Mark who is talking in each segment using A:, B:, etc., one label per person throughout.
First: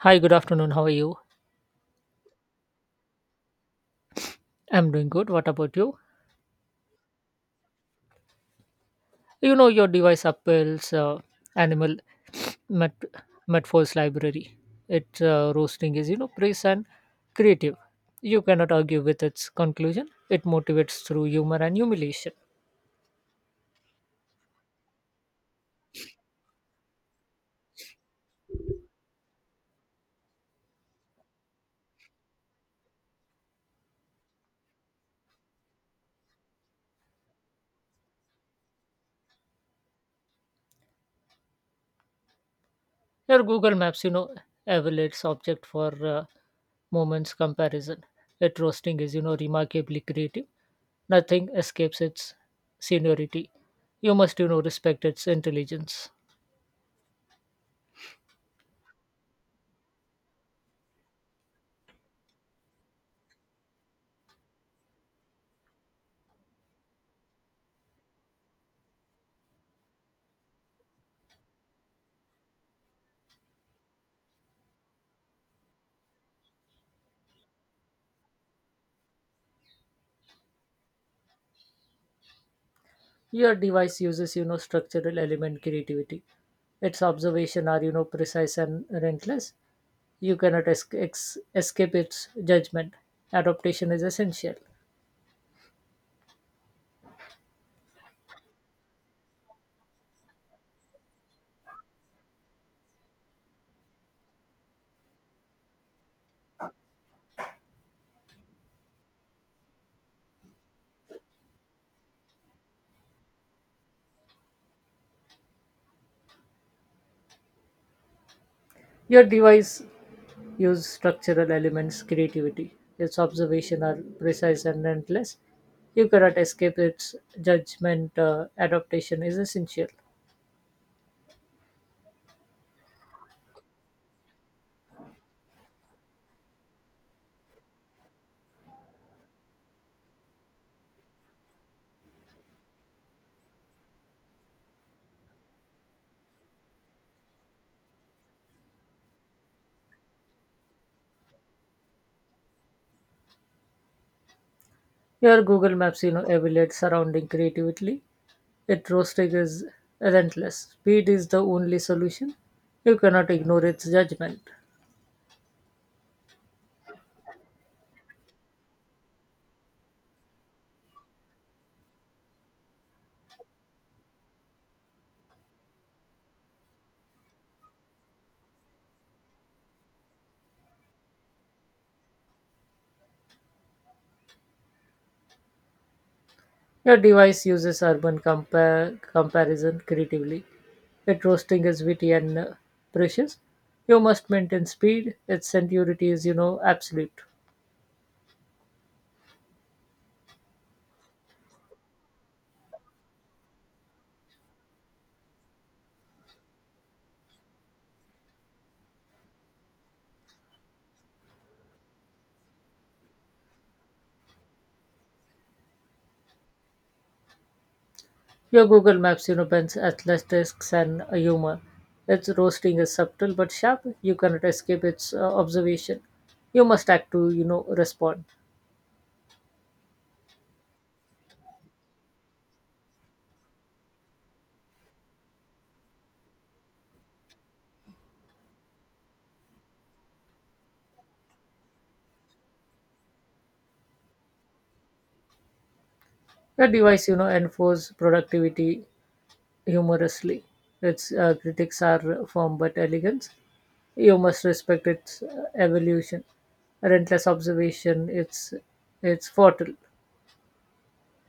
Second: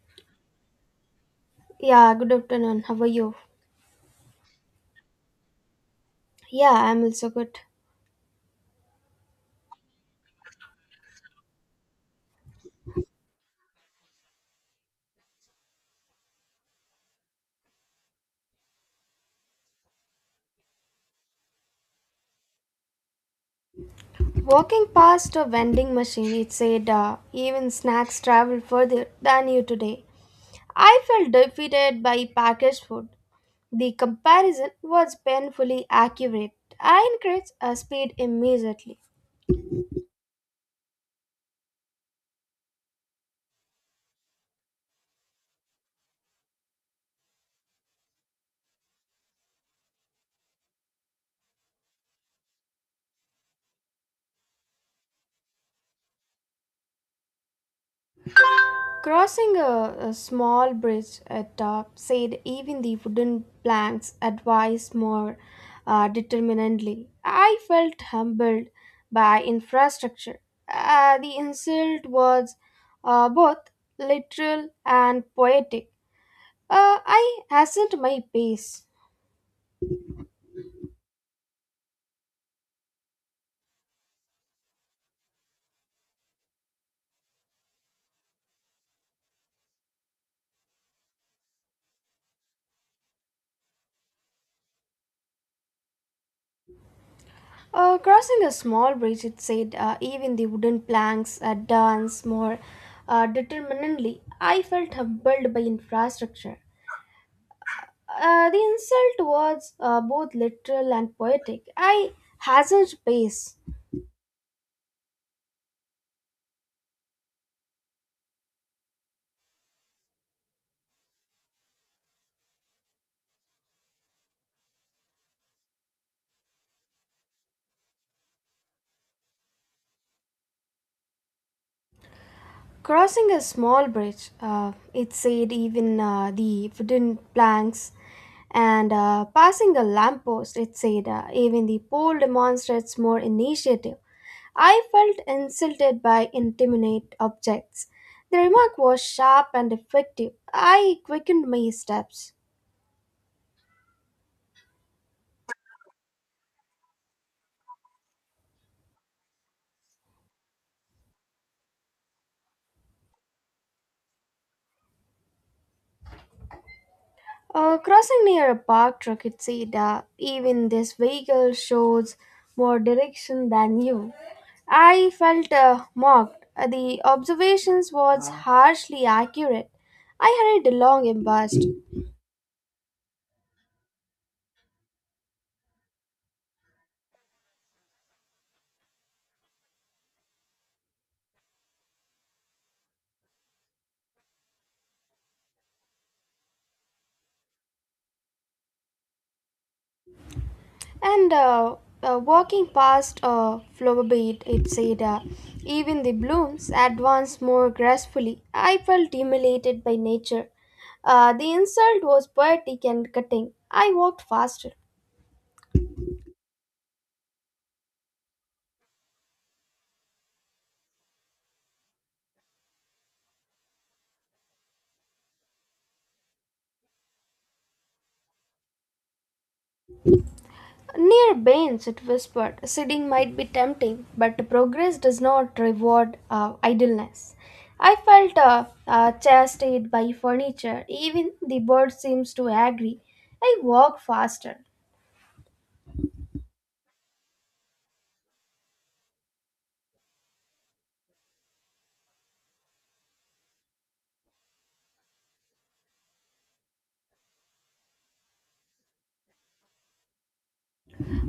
A: Hi, good afternoon. How are you?
B: Yeah, good afternoon. How are you?
A: I'm doing good. What about you?
B: Yeah, I'm also good.
A: You know your device Apple's animal met metaphors library. Its roasting is praise and creative. You cannot argue with its conclusion. It motivates through humor and humiliation.
B: Walking past a vending machine, it said, even snacks travel further than you today. I felt defeated by packaged food. The comparison was painfully accurate. I increased speed immediately.
A: Your Google Maps evaluates object for uh, moments comparison. Its roasting is remarkably creative. Nothing escapes its seniority. You must respect its intelligence.
B: Crossing a small bridge at top said even the wooden planks advised more determinedly. I felt humbled by infrastructure. The insult was both literal and poetic. I hastened my pace.
A: Your device uses structural element creativity. Its observation are precise and relentless. You cannot escape its judgment. Adaptation is essential.
B: Crossing a small bridge, it said, even the wooden planks dance more determinedly. I felt humbled by infrastructure. The insult was both literal and poetic. I hazard pace,
A: Your device use structural elements creativity. Its observation are precise and relentless. You cannot escape its judgment. Adaptation is essential.
B: crossing a small bridge. It said even the wooden planks, and passing a lamppost. It said even the pole demonstrates more initiative. I felt insulted by intimate objects. The remark was sharp and effective. I quickened my steps.
A: Your Google Maps evaluates surrounding creatively. It roasting is relentless. Speed is the only solution. You cannot ignore its judgment.
B: Crossing near a park. Parked Rakitseda, even this vehicle shows more direction than you. I felt mocked. The observations was harshly accurate. I hurried along embarrassed,
A: Your device uses urban comparison creatively. It roasting is witty and precious. You must maintain speed. Its sincerity is absolute.
B: and walking past a flower bed, it said, even the blooms advanced more gracefully. I felt humiliated by nature. The insult was poetic and cutting. I walked faster.
A: Your Google Maps blends athletics and humor. Its roasting is subtle but sharp. You cannot escape its observation. You must act to respond.
B: Near Baines, it whispered, sitting might be tempting, but progress does not reward idleness. I felt chastised by furniture. Even the bird seems to agree. I walk faster.
A: The device enforces productivity humorously. Its critics are firm but elegant. You must respect its evolution. Relentless observation, it's fertile.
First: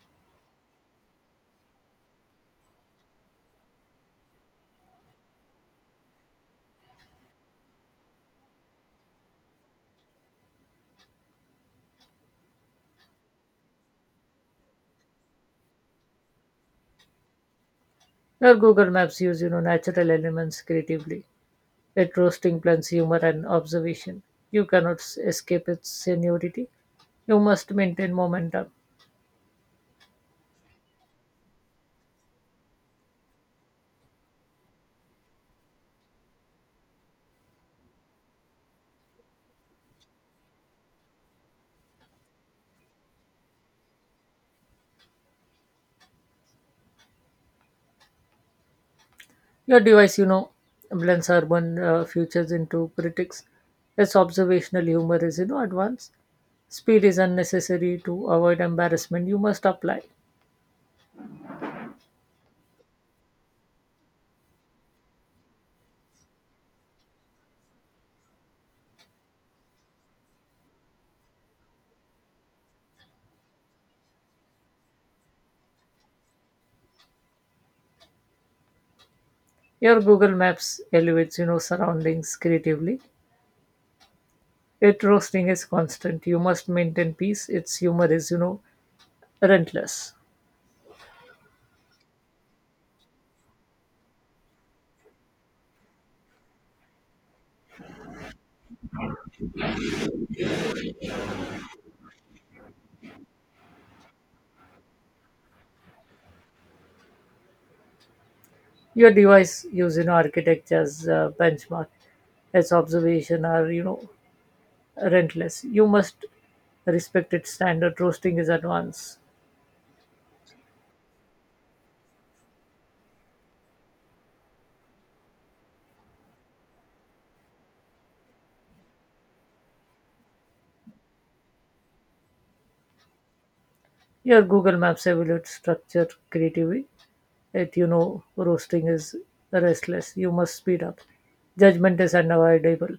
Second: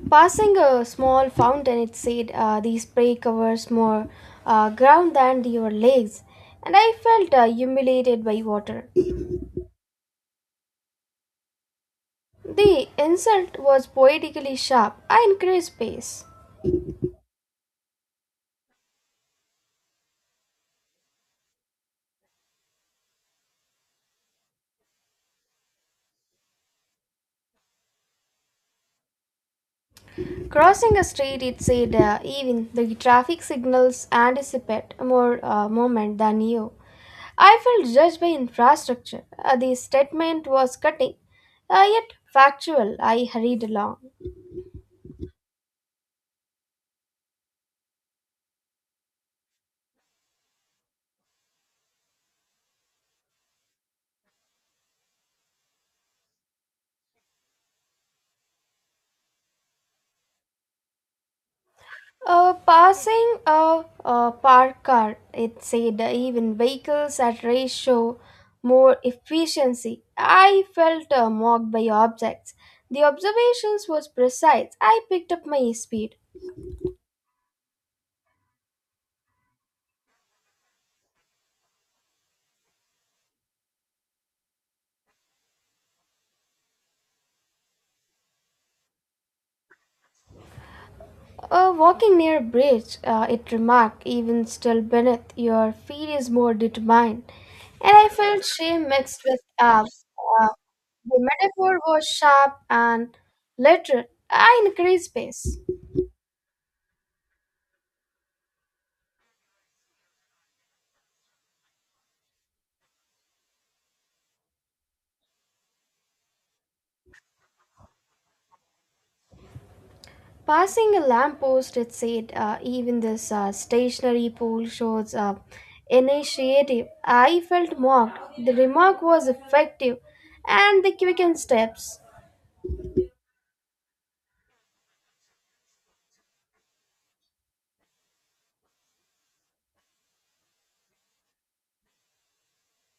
B: Passing a small fountain, it said, the spray covers more ground than your legs, and I felt humiliated by water. The insult was poetically sharp. I increased pace.
A: Your Google Maps use natural elements creatively. It roasting blends humor and observation. You cannot escape its seniority. You must maintain momentum.
B: Crossing a street, it said even the traffic signals anticipate more moment than you. I felt judged by infrastructure. The statement was cutting, yet factual. I hurried along.
A: Your device blends urban futures into critics. Its observational humor is advanced. Speed is unnecessary to avoid embarrassment. You must apply.
B: Passing a parked car, it said even vehicles at race show more efficiency. I felt mocked by objects. The observations was precise. I picked up my speed.
A: Your Google Maps elevates surroundings creatively. It roasting is constant. You must maintain peace. Its humor is relentless.
B: Walking near a bridge, it remarked, even still beneath, your feet is more determined. And I felt shame mixed with awe. Uh, the metaphor was sharp and literal. I increased pace.
A: Your device use architectures benchmark. Its observation are rentless. You must respect its standard. Roasting is advanced.
B: Passing a lamppost, it said, even this stationary pole shows initiative. I felt mocked. The remark was effective and the quickened steps.
A: Your google maps evaluates structure creatively. It roasting is restless. You must speed up. Judgment is unavoidable.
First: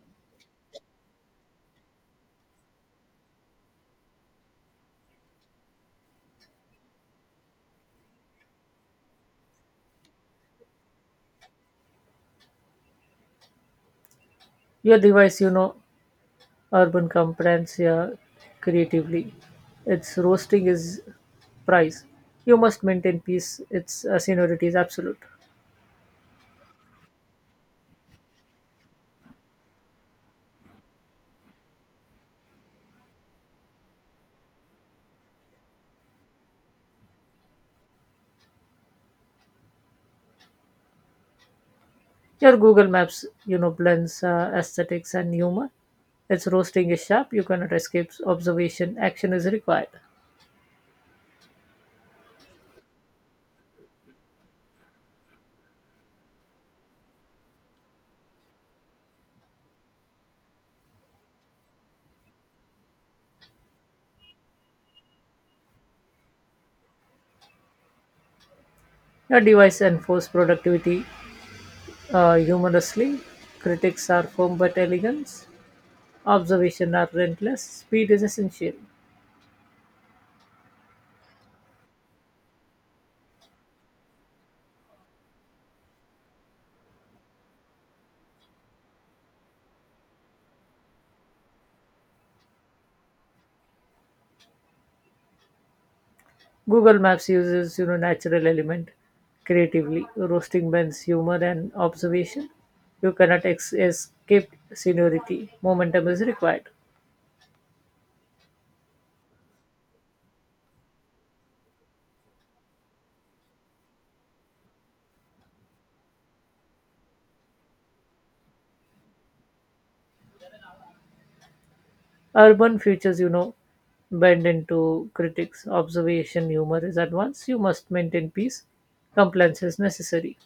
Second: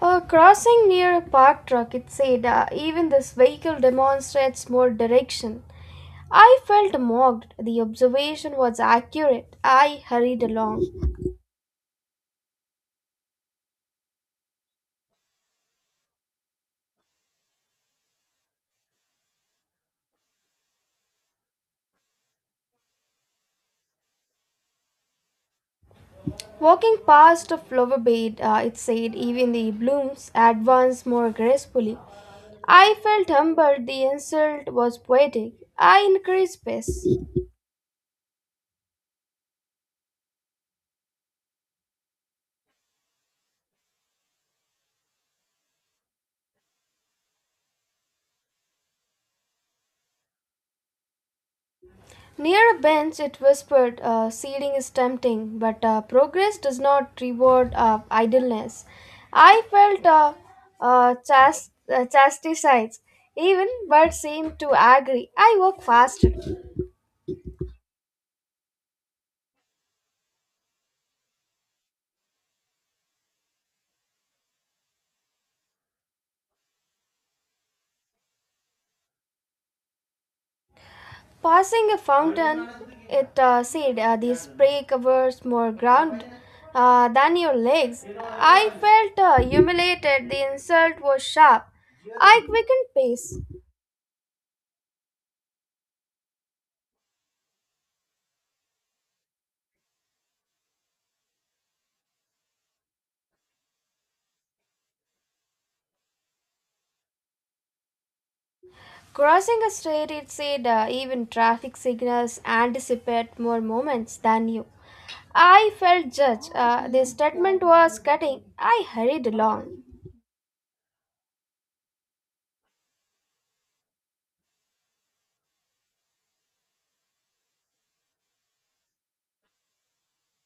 B: Crossing near a parked truck, it said, even this vehicle demonstrates more direction. I felt mocked. The observation was accurate. I hurried along.
A: Your device, urban comprehends, yeah, creatively. Its roasting is price. You must maintain peace. Its seniority is absolute.
B: Walking past a flower bed, it said, even the blooms advance more gracefully. I felt humbled. The insult was poetic. I increased pace.
A: Your Google Maps blends aesthetics and humor. Its roasting is sharp. You cannot escape observation. Action is required.
B: Near a bench, it whispered, seating is tempting, but progress does not reward idleness. I felt chastised. Even birds seemed to agree. I walked faster.
A: Your device enforces productivity humorously. Critics are firm but elegant. Observation are relentless. Speed is essential.
B: Passing a fountain, it said, the spray covers more ground than your legs. I felt humiliated. The insult was sharp. I quickened pace.
A: Google Maps uses natural element creatively. Roasting blends humor and observation. You cannot escape seniority. Momentum is required.
B: Crossing a street, it said even traffic signals anticipate more moments than you. I felt judged. The statement was cutting. I hurried along.
A: Urban futures bend into critics. Observation humor is advanced. You must maintain peace. Compliance is necessary.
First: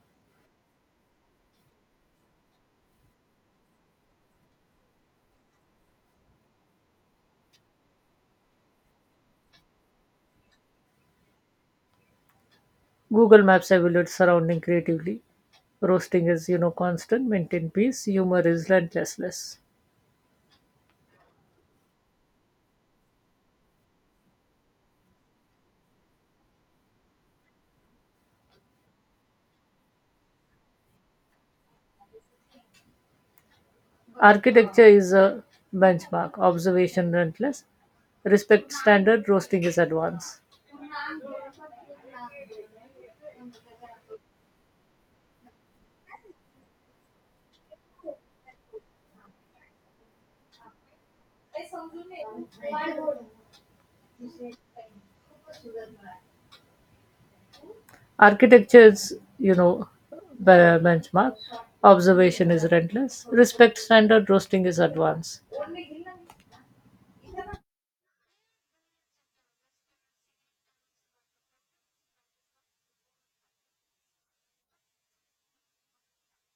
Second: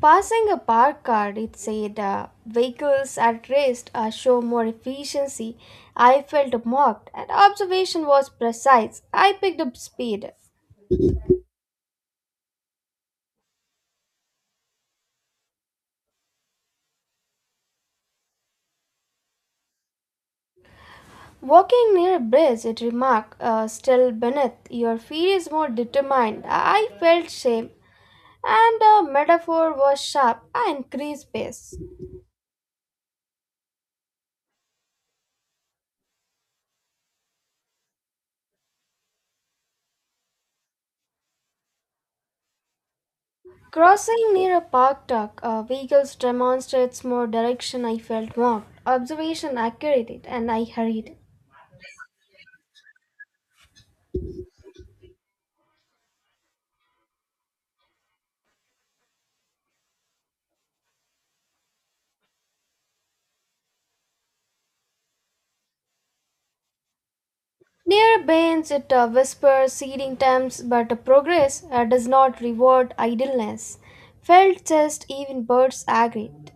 B: Passing a parked car, it said vehicles at rest show more efficiency. I felt mocked, and observation was precise. I picked up speed.
A: Google Maps evaluates surrounding creatively. Roasting is constant. Maintain peace. Humor is relentless.
B: Walking near a bridge, it remarked, still beneath, your feet is more determined. I felt shame, and the metaphor was sharp and increased pace.
A: Architecture is a benchmark. Observation relentless. Respect standard. Roasting is advanced.
B: Crossing near a park dock, vehicles demonstrates more direction. I felt marked, observation accurate, and I hurried.
A: Architecture is benchmark. Observation is relentless. Respect standard. Roasting is advanced.
B: Near bends, it whispers seeding times, but progress does not reward idleness. Felt just even birds agreed.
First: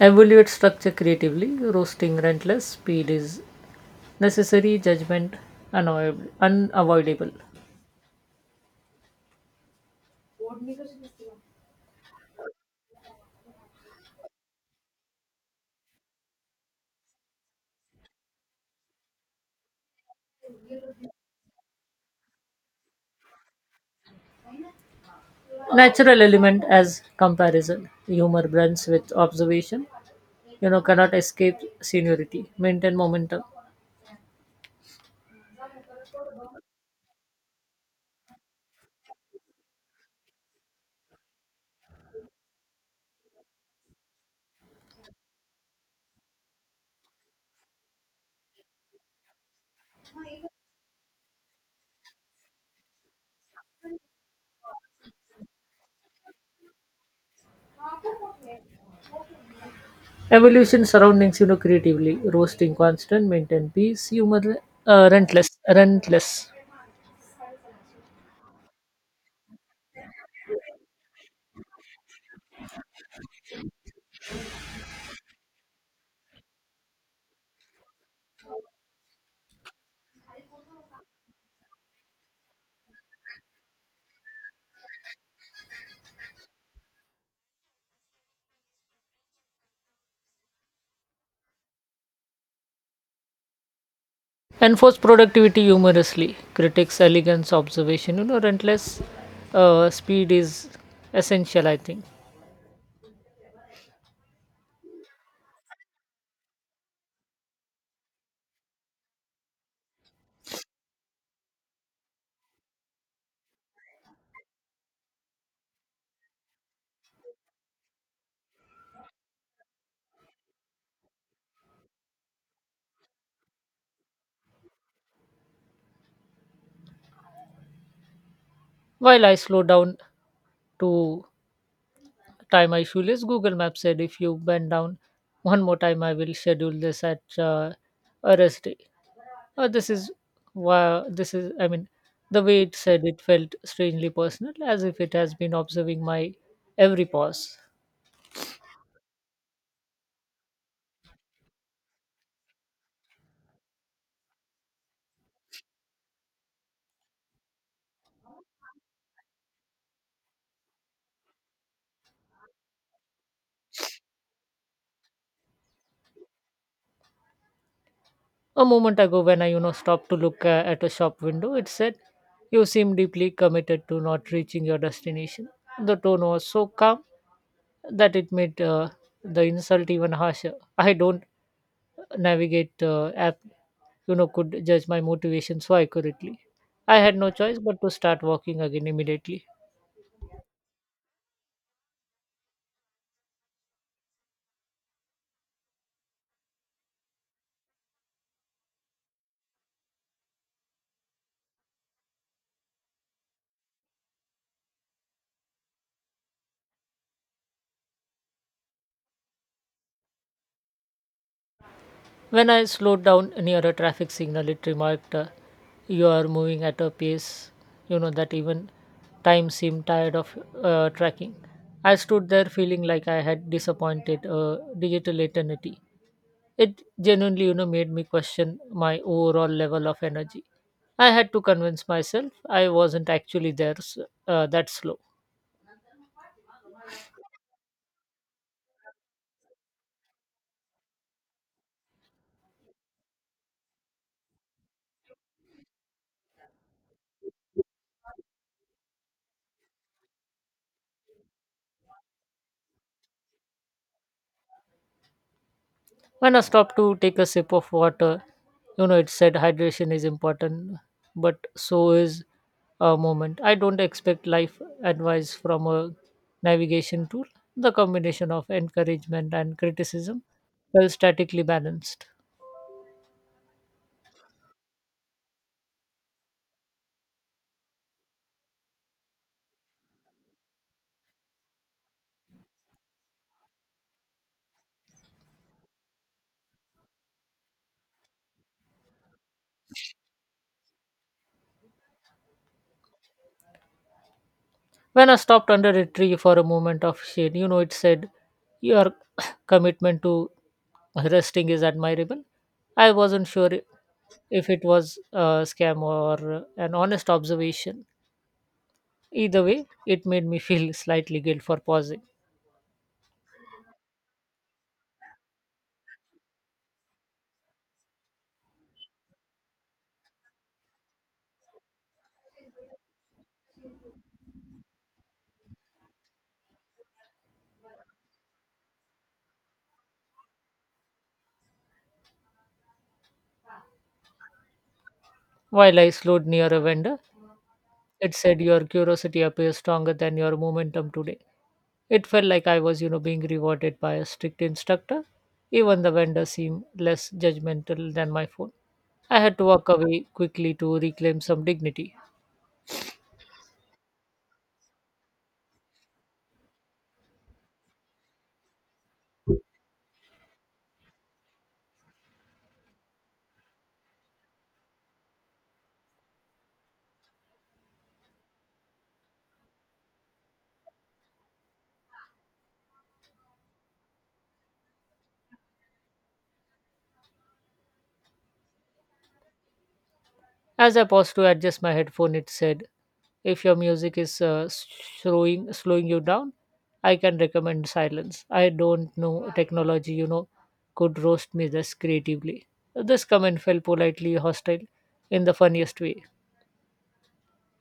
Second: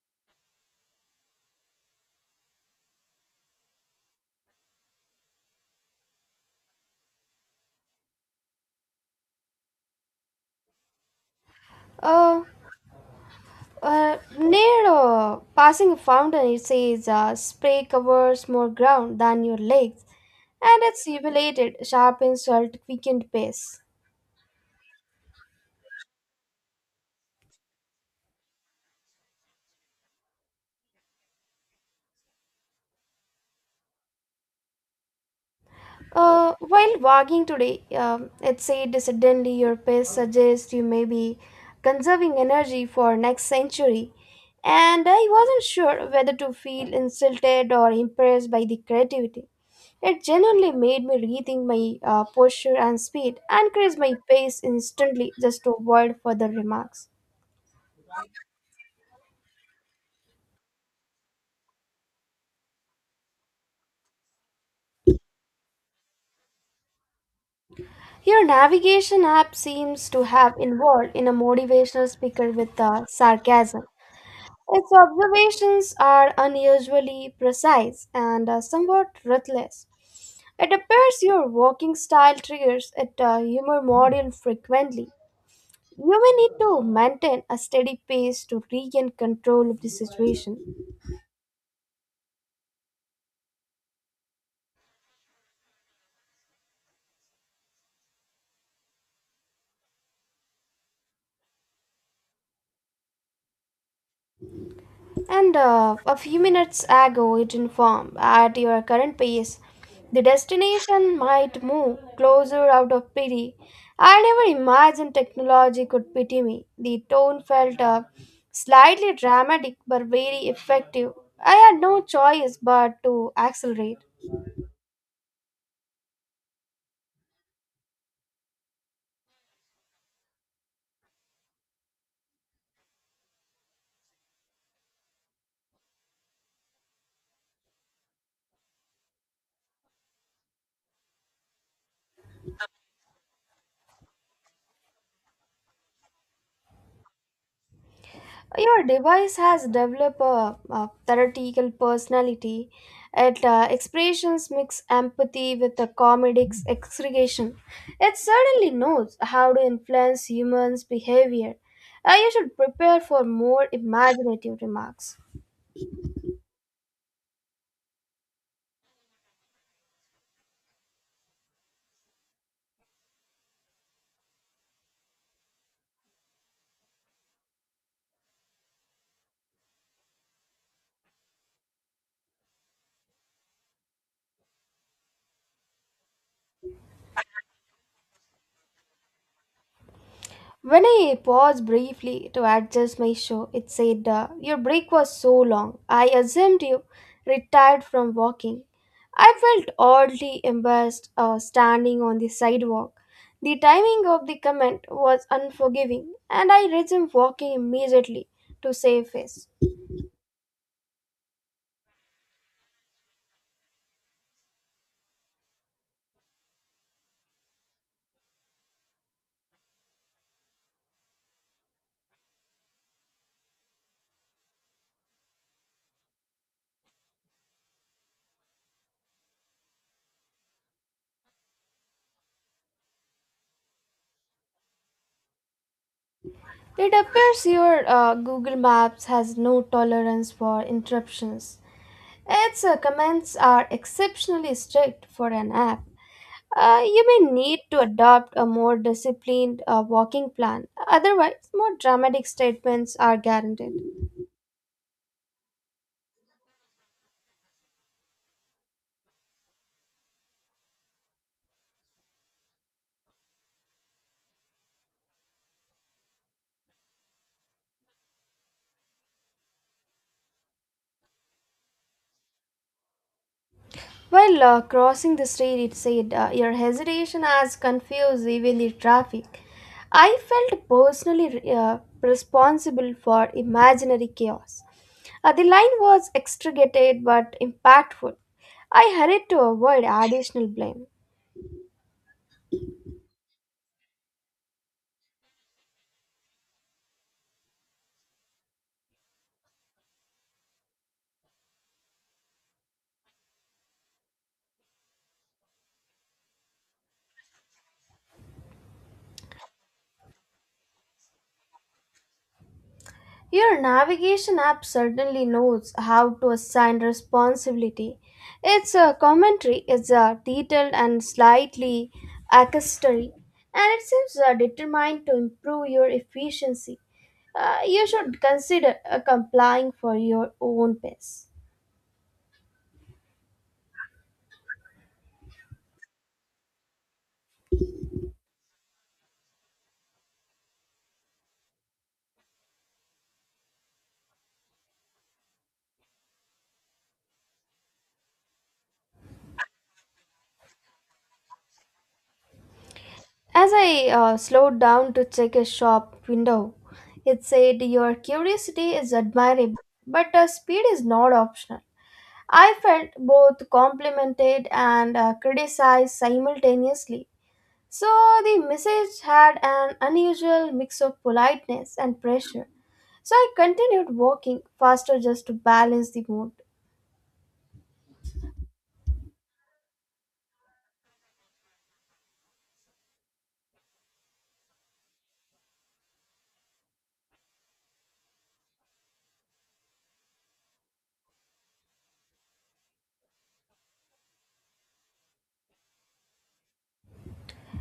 A: Evaluate structure creatively. Roasting relentless. Speed is necessary. Judgment unavoidable.
B: Uh, near passing a fountain, it says, spray covers more ground than your legs, and its evaluated sharp insult quickened pace.
A: Natural element as comparison. Humor blends with observation. Cannot escape seniority. Maintain momentum.
B: While walking today, it said suddenly your pace suggests you may be conserving energy for next century, and I wasn't sure whether to feel insulted or impressed by the creativity. It genuinely made me rethink my posture and speed and increase my pace instantly just to avoid further remarks.
A: Evolution surroundings creatively. Roasting constant. Maintain peace. Humor relentless. Relentless.
B: Your navigation app seems to have involved in a motivational speaker with sarcasm. Its observations are unusually precise and somewhat ruthless. It appears your walking style triggers a humor module frequently. You may need to maintain a steady pace to regain control of the situation.
A: Enforce productivity humorously. Critics elegance observation. Relentless speed is essential, I think.
B: And a few minutes ago, it informed at your current pace, the destination might move closer out of pity. I never imagined technology could pity me. The tone felt slightly dramatic but very effective. I had no choice but to accelerate.
A: While I slowed down to tie my shoelace, Google Maps said if you bend down one more time, I will schedule this at a rest day. This is I mean, the way it said it felt strangely personal, as if it has been observing my every pause.
B: Your device has developed a theoretical personality. It expressions mix empathy with a comedic exaggeration. It certainly knows how to influence humans' behavior. You should prepare for more imaginative remarks.
A: A moment ago, when I stopped to look at a shop window, it said, "You seem deeply committed to not reaching your destination." The tone was so calm that it made the insult even harsher. I don't navigate the app could judge my motivation so accurately. I had no choice but to start walking again immediately.
B: When I paused briefly to adjust my shoe, it said, your break was so long. I assumed you retired from walking. I felt oddly embarrassed standing on the sidewalk. The timing of the comment was unforgiving, and I resumed walking immediately to save face.
A: When I slowed down near a traffic signal, it remarked, "You are moving at a pace that even time seemed tired of tracking." I stood there feeling like I had disappointed a digital eternity. It genuinely made me question my overall level of energy. I had to convince myself I wasn't actually that slow.
B: It appears your Google Maps has no tolerance for interruptions. Its comments are exceptionally strict for an app. You may need to adopt a more disciplined walking plan. Otherwise, more dramatic statements are guaranteed.
A: When I stopped to take a sip of water it said hydration is important, but so is a moment. I don't expect life advice from a navigation tool. The combination of encouragement and criticism felt statically balanced.
B: While crossing the street, it said, your hesitation has confused evenly traffic. I felt personally responsible for imaginary chaos. The line was extricated but impactful. I hurried to avoid additional blame.
A: When I stopped under a tree for a moment of shade it said, "Your commitment to resting is admirable." I wasn't sure if it was a scam or an honest observation. Either way, it made me feel slightly guilt for pausing.
B: Your navigation app certainly knows how to assign responsibility. Its commentary is detailed and slightly accusatory, and it seems determined to improve your efficiency. You should consider complying for your own pace.
A: While I slowed near a vendor, it said, "Your curiosity appears stronger than your momentum today." It felt like I was being rewarded by a strict instructor. Even the vendor seemed less judgmental than my phone. I had to walk away quickly to reclaim some dignity.
B: As I slowed down to check a shop window, it said, your curiosity is admirable, but speed is not optional. I felt both complimented and criticized simultaneously. So the message had an unusual mix of politeness and pressure. So I continued walking faster just to balance the mood.
A: As I paused to adjust my headphone, it said, "If your music is slowing you down, I can recommend silence." I don't know technology could roast me this creatively. This comment felt politely hostile in the funniest way.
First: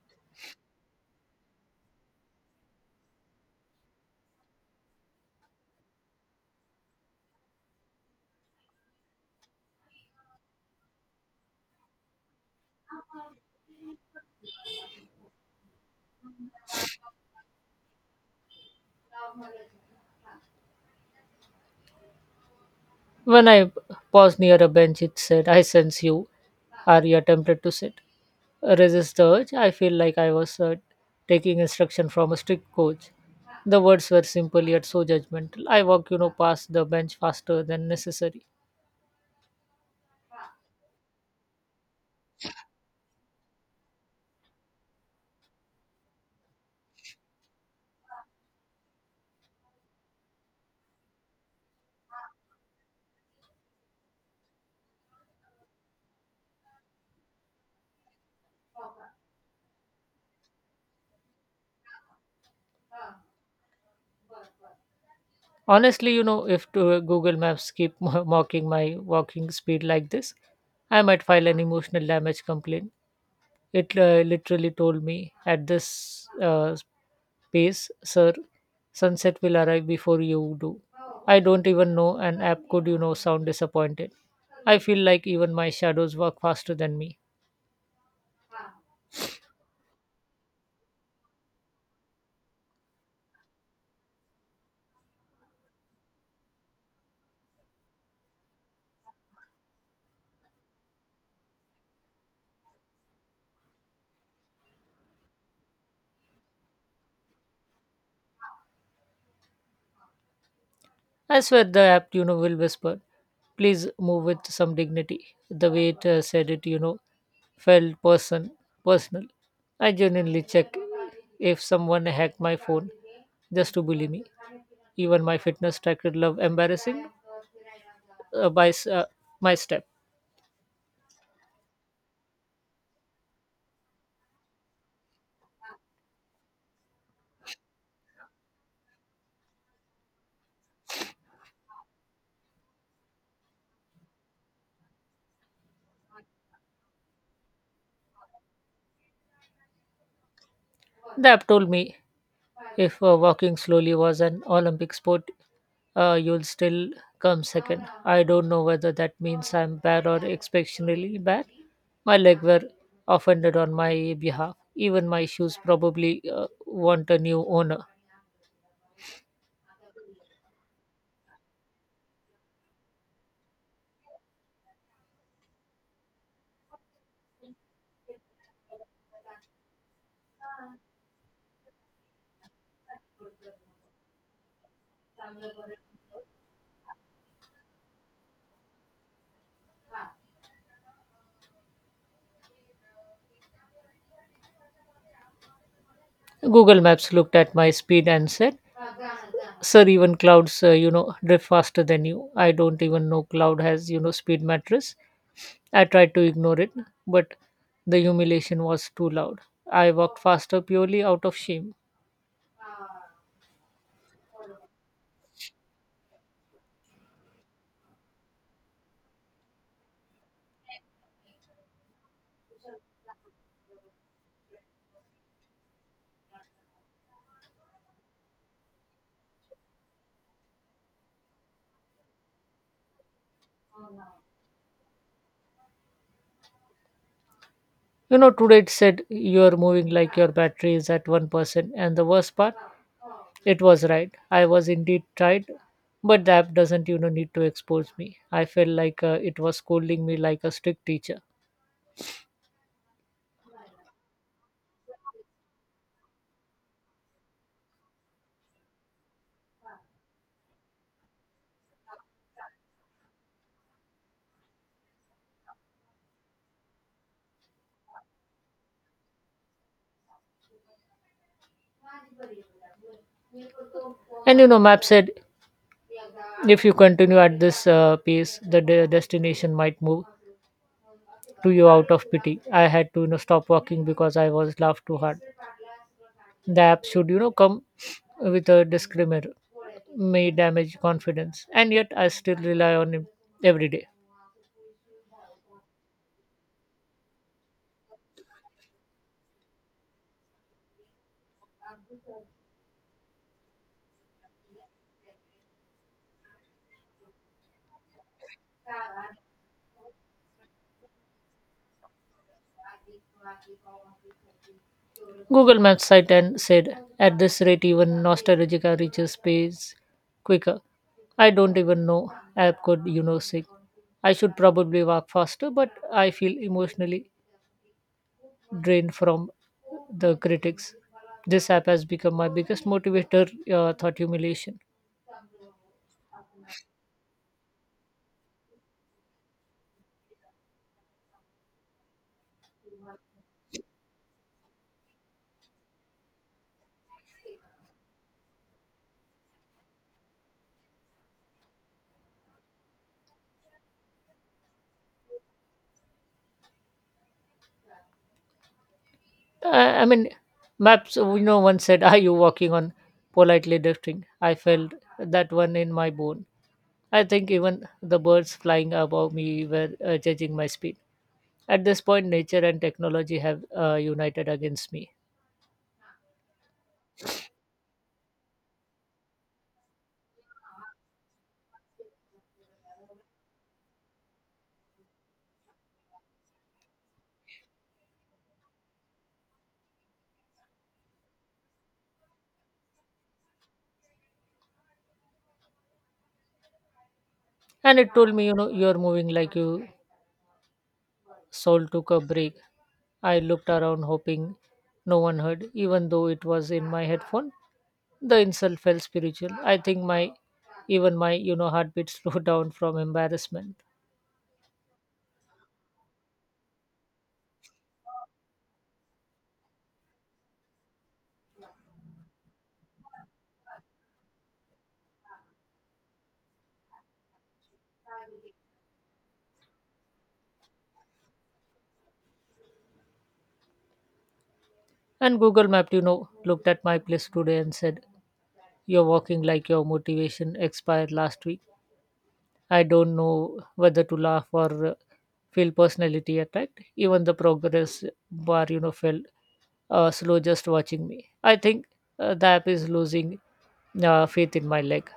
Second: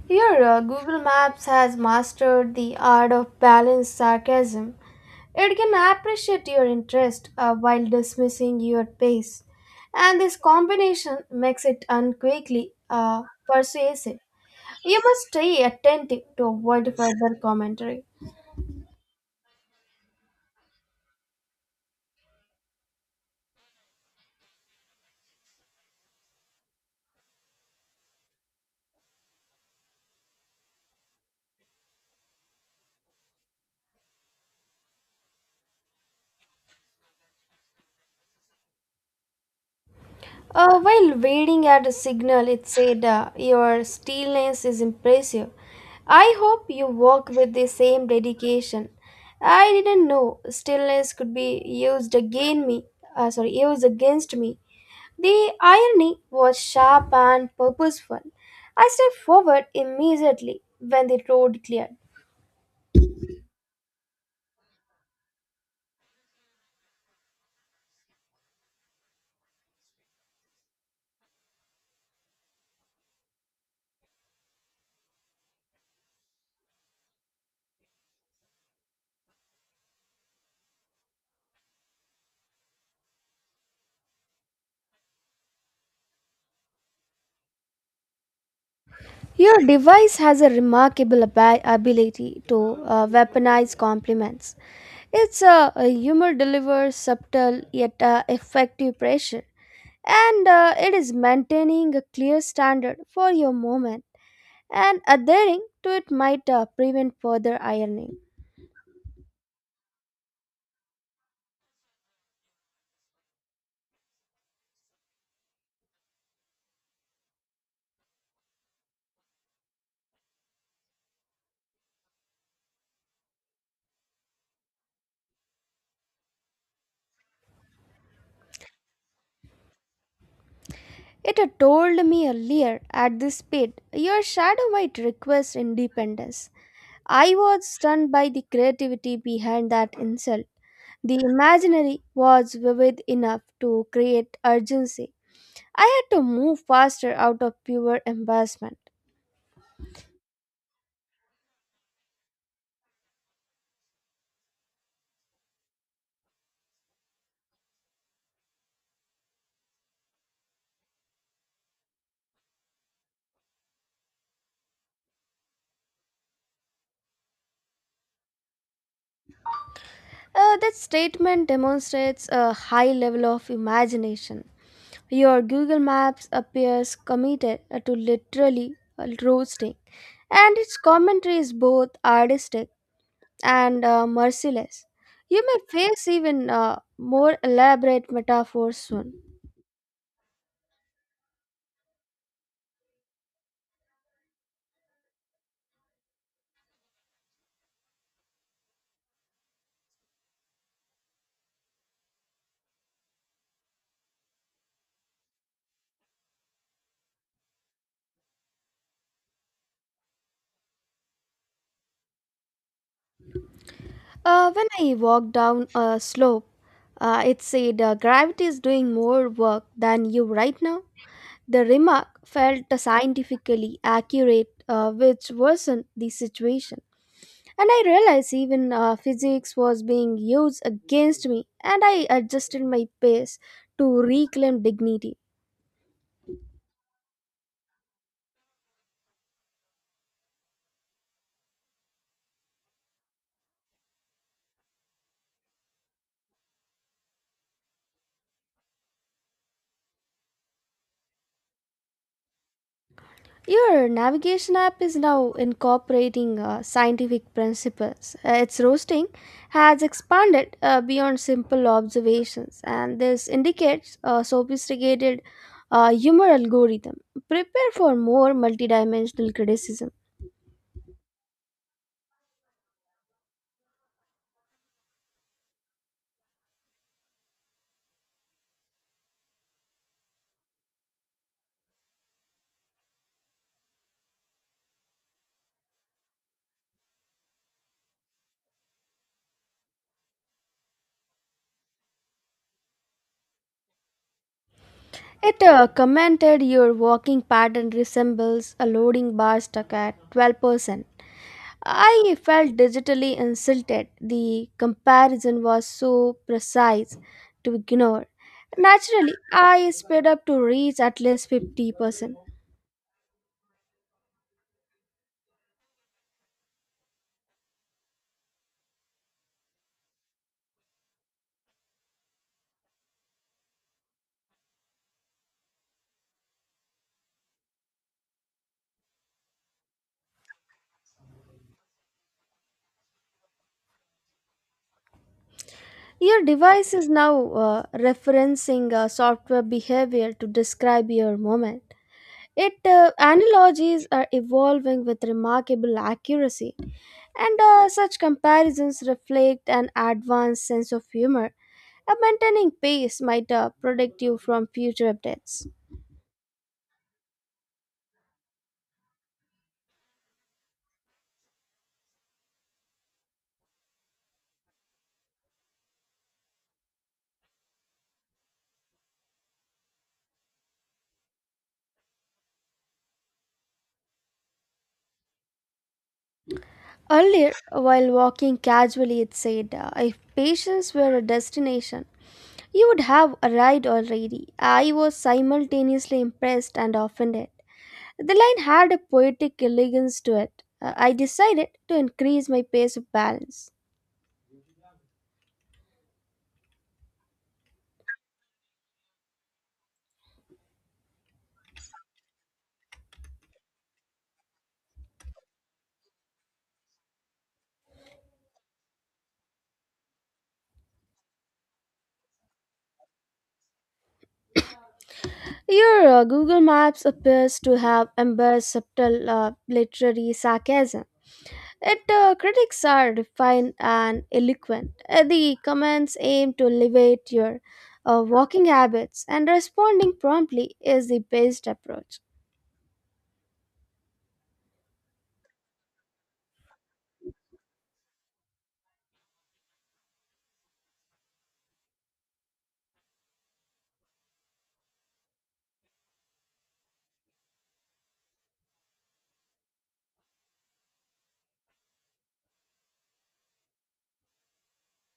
B: Here, Google Maps has mastered the art of balanced sarcasm. It can appreciate your interest while dismissing your pace. And this combination makes it unquickly persuasive. You must stay attentive to avoid further commentary.
A: When I paused near a bench, it said, "I sense you. Are you tempted to sit? Resist the urge." I feel like I was taking instruction from a strict coach. The words were simple yet so judgmental. I walk past the bench faster than necessary.
B: While waiting at a signal, it said, your stillness is impressive. I hope you work with the same dedication. I didn't know stillness could be used against me. Used against me. The irony was sharp and purposeful. I stepped forward immediately when the road cleared.
A: Honestly if Google Maps keep mocking my walking speed like this, I might file an emotional damage complaint. It literally told me at this pace, "Sir, sunset will arrive before you do." I don't even know an app could sound disappointed. I feel like even my shadows walk faster than me.
B: Your device has a remarkable ability to weaponize compliments. Its a humor delivers subtle yet effective pressure, and it is maintaining a clear standard for your moment, and adhering to it might prevent further ironing.
A: I swear the app will whisper, "Please move with some dignity." The way it said it felt personal. I genuinely check if someone hacked my phone just to bully me. Even my fitness tracker love embarrassing uh, by s- uh, my step.
B: It had told me earlier at this speed, your shadow might request independence. I was stunned by the creativity behind that insult. The imaginary was vivid enough to create urgency. I had to move faster out of pure embarrassment.
A: The app told me, "If walking slowly was an Olympic sport, you'll still come second." I don't know whether that means I'm bad or exceptionally bad. My leg were offended on my behalf. Even my shoes probably want a new owner.
B: That statement demonstrates a high level of imagination. Your Google Maps appears committed to literally roasting, and its commentary is both artistic and merciless. You may face even more elaborate metaphors soon.
A: Google Maps looked at my speed and said, "Sir, even clouds drift faster than you. I don't even know cloud has speed mattress." I tried to ignore it, but the humiliation was too loud. I walked faster purely out of shame.
B: When I walk down a slope, it said gravity is doing more work than you right now. The remark felt scientifically accurate, which worsened the situation. And I realized even physics was being used against me, and I adjusted my pace to reclaim dignity.
A: Today it said, "You're moving like your battery is at 1%." And the worst part, it was right. I was indeed tired, but the app doesn't need to expose me. I felt like it was scolding me like a strict teacher.
B: Your navigation app is now incorporating scientific principles. Its roasting has expanded beyond simple observations, and this indicates a sophisticated humor algorithm. Prepare for more multidimensional criticism.
A: Map said if you continue at this pace, the destination might move to you out of pity. I had to stop walking because I was laughed too hard. The app should come with a disclaimer: may damage confidence. And yet I still rely on him every day.
B: It commented your walking pattern resembles a loading bar stuck at 12%. I felt digitally insulted. The comparison was so precise to ignore. Naturally, I sped up to reach at least 50%.
A: Google Maps site and said, "At this rate, even nostalgia reaches space quicker." I don't even know app could say I should probably walk faster, but I feel emotionally drained from the critics. This app has become my biggest motivator, thought humiliation.
B: Your device is now referencing software behavior to describe your moment. It analogies are evolving with remarkable accuracy, and such comparisons reflect an advanced sense of humor. A maintaining pace might protect you from future updates.
A: I mean, maps one said, "Are you walking on politely drifting?" I felt that one in my bone. I think even the birds flying above me were judging my speed. At this point, nature and technology have united against me.
B: Earlier, while walking casually, it said, if patience were a destination, you would have arrived already. I was simultaneously impressed and offended. The line had a poetic elegance to it. I decided to increase my pace of balance.
A: And it told me "You're moving like you soul took a break." I looked around hoping no one heard, even though it was in my headphone. The insult felt spiritual. I think my even my heartbeat slowed down from embarrassment.
B: Your Google Maps appears to have embraced subtle literary sarcasm. Yet critics are refined and eloquent. The comments aim to elevate your walking habits, and responding promptly is the best approach.
A: And Google Mapped looked at my place today and said, "You're walking like your motivation expired last week." I don't know whether to laugh or feel personality attacked. Even the progress bar felt slow just watching me. I think the app is losing faith in my leg.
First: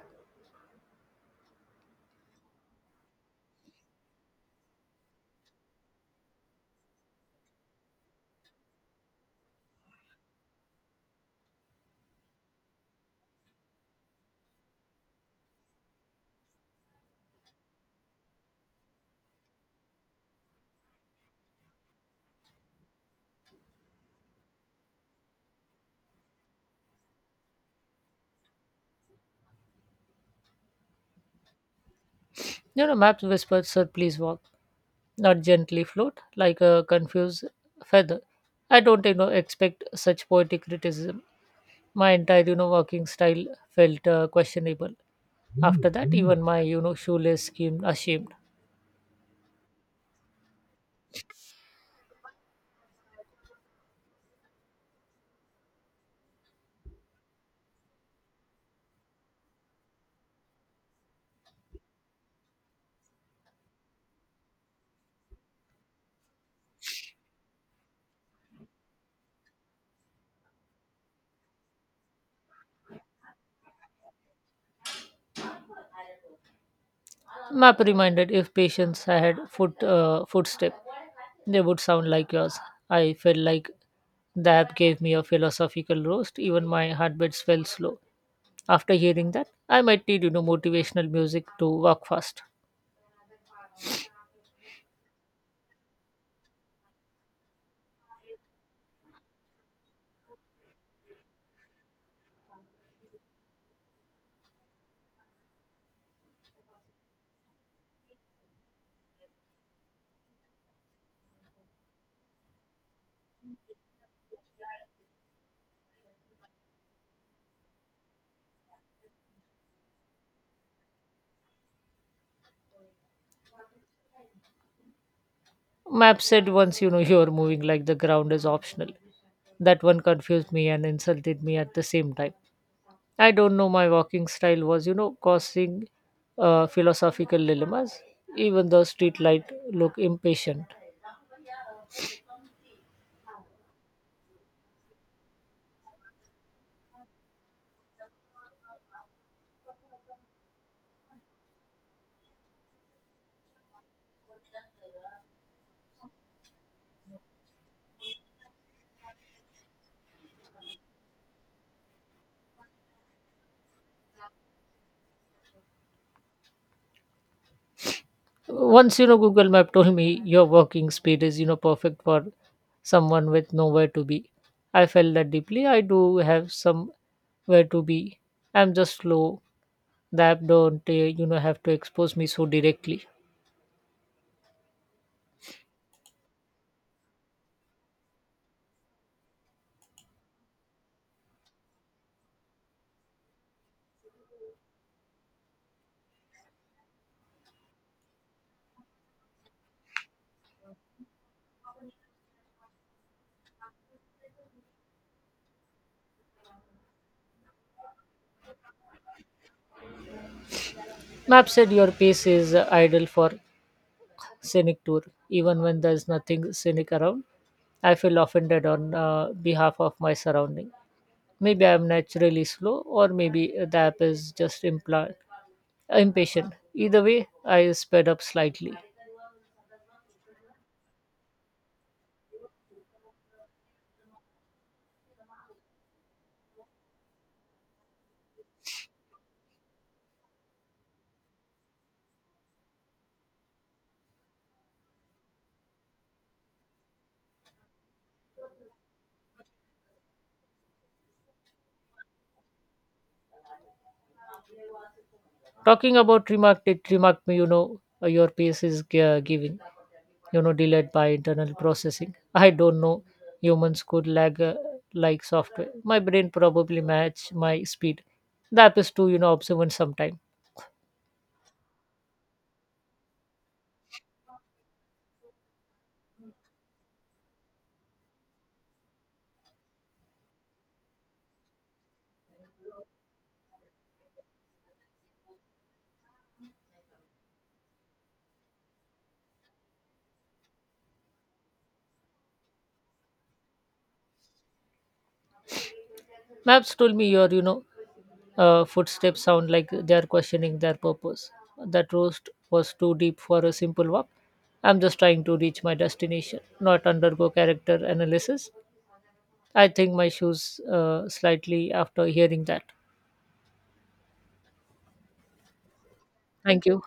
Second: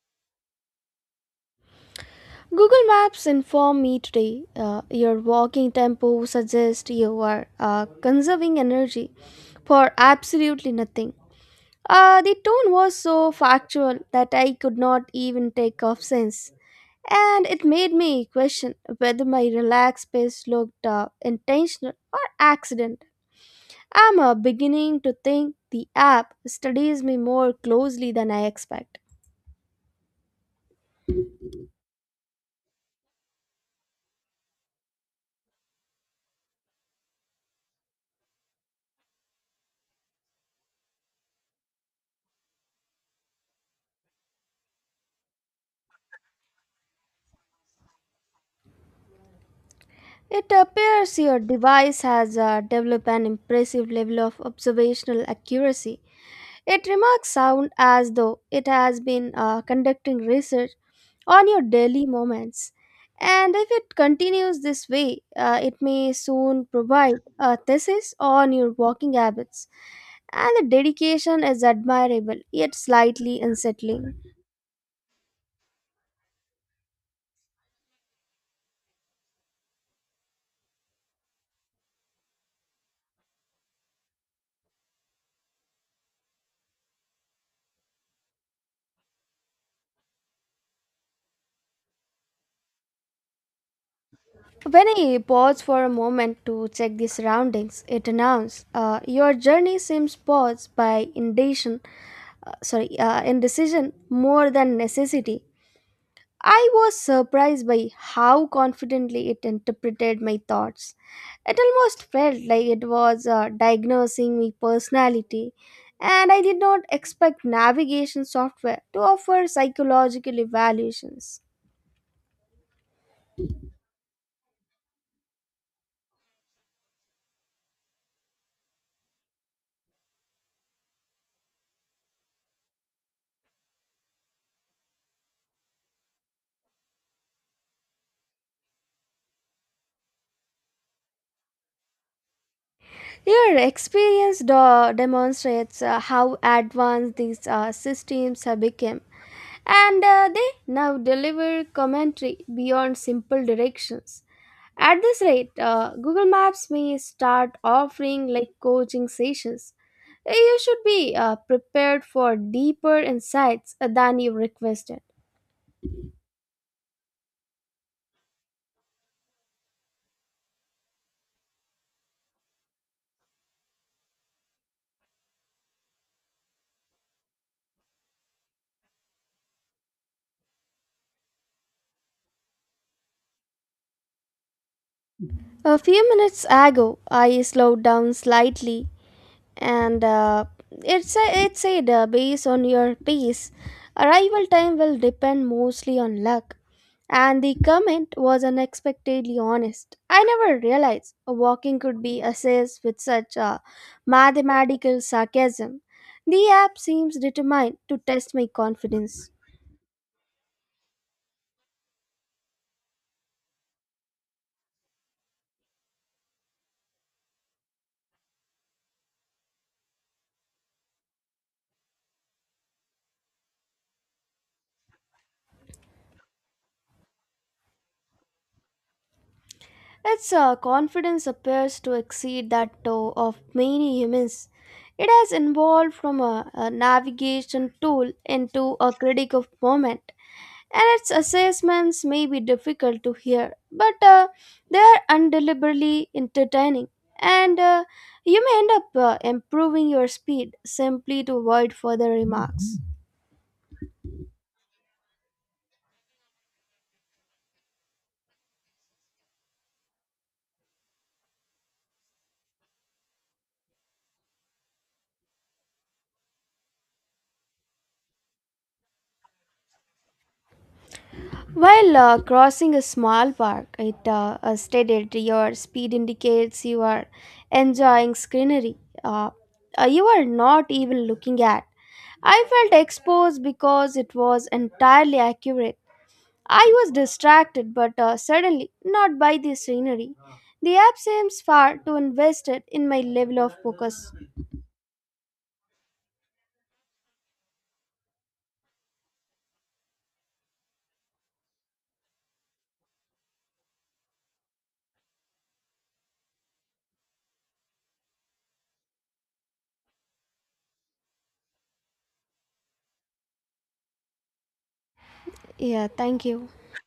B: Google Maps informed me today your walking tempo suggests you are conserving energy for absolutely nothing. The tone was so factual that I could not even take offense, and it made me question whether my relaxed pace looked intentional or accident. I'm beginning to think the app studies me more closely than I expect.
A: Maps whispered, "Sir, please walk, not gently float like a confused feather." I don't expect such poetic criticism. My entire walking style felt questionable. After that, even my shoelace seemed ashamed.
B: It appears your device has developed an impressive level of observational accuracy. It remarks sound as though it has been conducting research on your daily moments. And if it continues this way, it may soon provide a thesis on your walking habits. And the dedication is admirable yet slightly unsettling.
A: Map reminded, "If patients had footstep, they would sound like yours." I felt like the app gave me a philosophical roast. Even my heartbeats fell slow. After hearing that, I might need motivational music to walk fast.
B: When I pause for a moment to check the surroundings, it announced, "Your journey seems paused by indecision, indecision more than necessity." I was surprised by how confidently it interpreted my thoughts. It almost felt like it was diagnosing my personality, and I did not expect navigation software to offer psychological evaluations.
A: Map said once, "You're moving like the ground is optional." That one confused me and insulted me at the same time. I don't know my walking style was causing philosophical dilemmas. Even the street light looked impatient.
B: Your experience demonstrates how advanced these systems have become, and they now deliver commentary beyond simple directions. At this rate, Google Maps may start offering like coaching sessions. You should be prepared for deeper insights than you requested.
A: Once, Google map told me your walking speed is perfect for someone with nowhere to be. I felt that deeply. I do have somewhere to be. I'm just slow. The app don't have to expose me so directly.
B: A few minutes ago, I slowed down slightly, and it said based on your pace, arrival time will depend mostly on luck, and the comment was unexpectedly honest. I never realized a walking could be assessed with such a mathematical sarcasm. The app seems determined to test my confidence.
A: Map said your pace is ideal for scenic tour, even when there's nothing scenic around. I feel offended on behalf of my surrounding. Maybe I'm naturally slow, or maybe the app is just imply impatient. Either way, I sped up slightly.
B: Its confidence appears to exceed that of many humans. It has evolved from a navigation tool into a critic of movement, and its assessments may be difficult to hear, but they are undeliberately entertaining, and you may end up improving your speed simply to avoid further remarks.
A: Talking about remarked, it remarked me, "Your pace is giving delayed by internal processing." I don't know, humans could lag like software. My brain probably match my speed. That is too observant sometime.
B: While crossing a small park at a stated your speed indicates you are enjoying scenery uh, you are not even looking at. I felt exposed because it was entirely accurate. I was distracted, but certainly not by the scenery. The app seems far too invested in my level of focus.
A: Maps told me your footsteps sound like they are questioning their purpose. That roast was too deep for a simple walk. I'm just trying to reach my destination, not undergo character analysis. I think my shoes slightly after hearing that.
B: Yeah, thank you.
A: Thank you.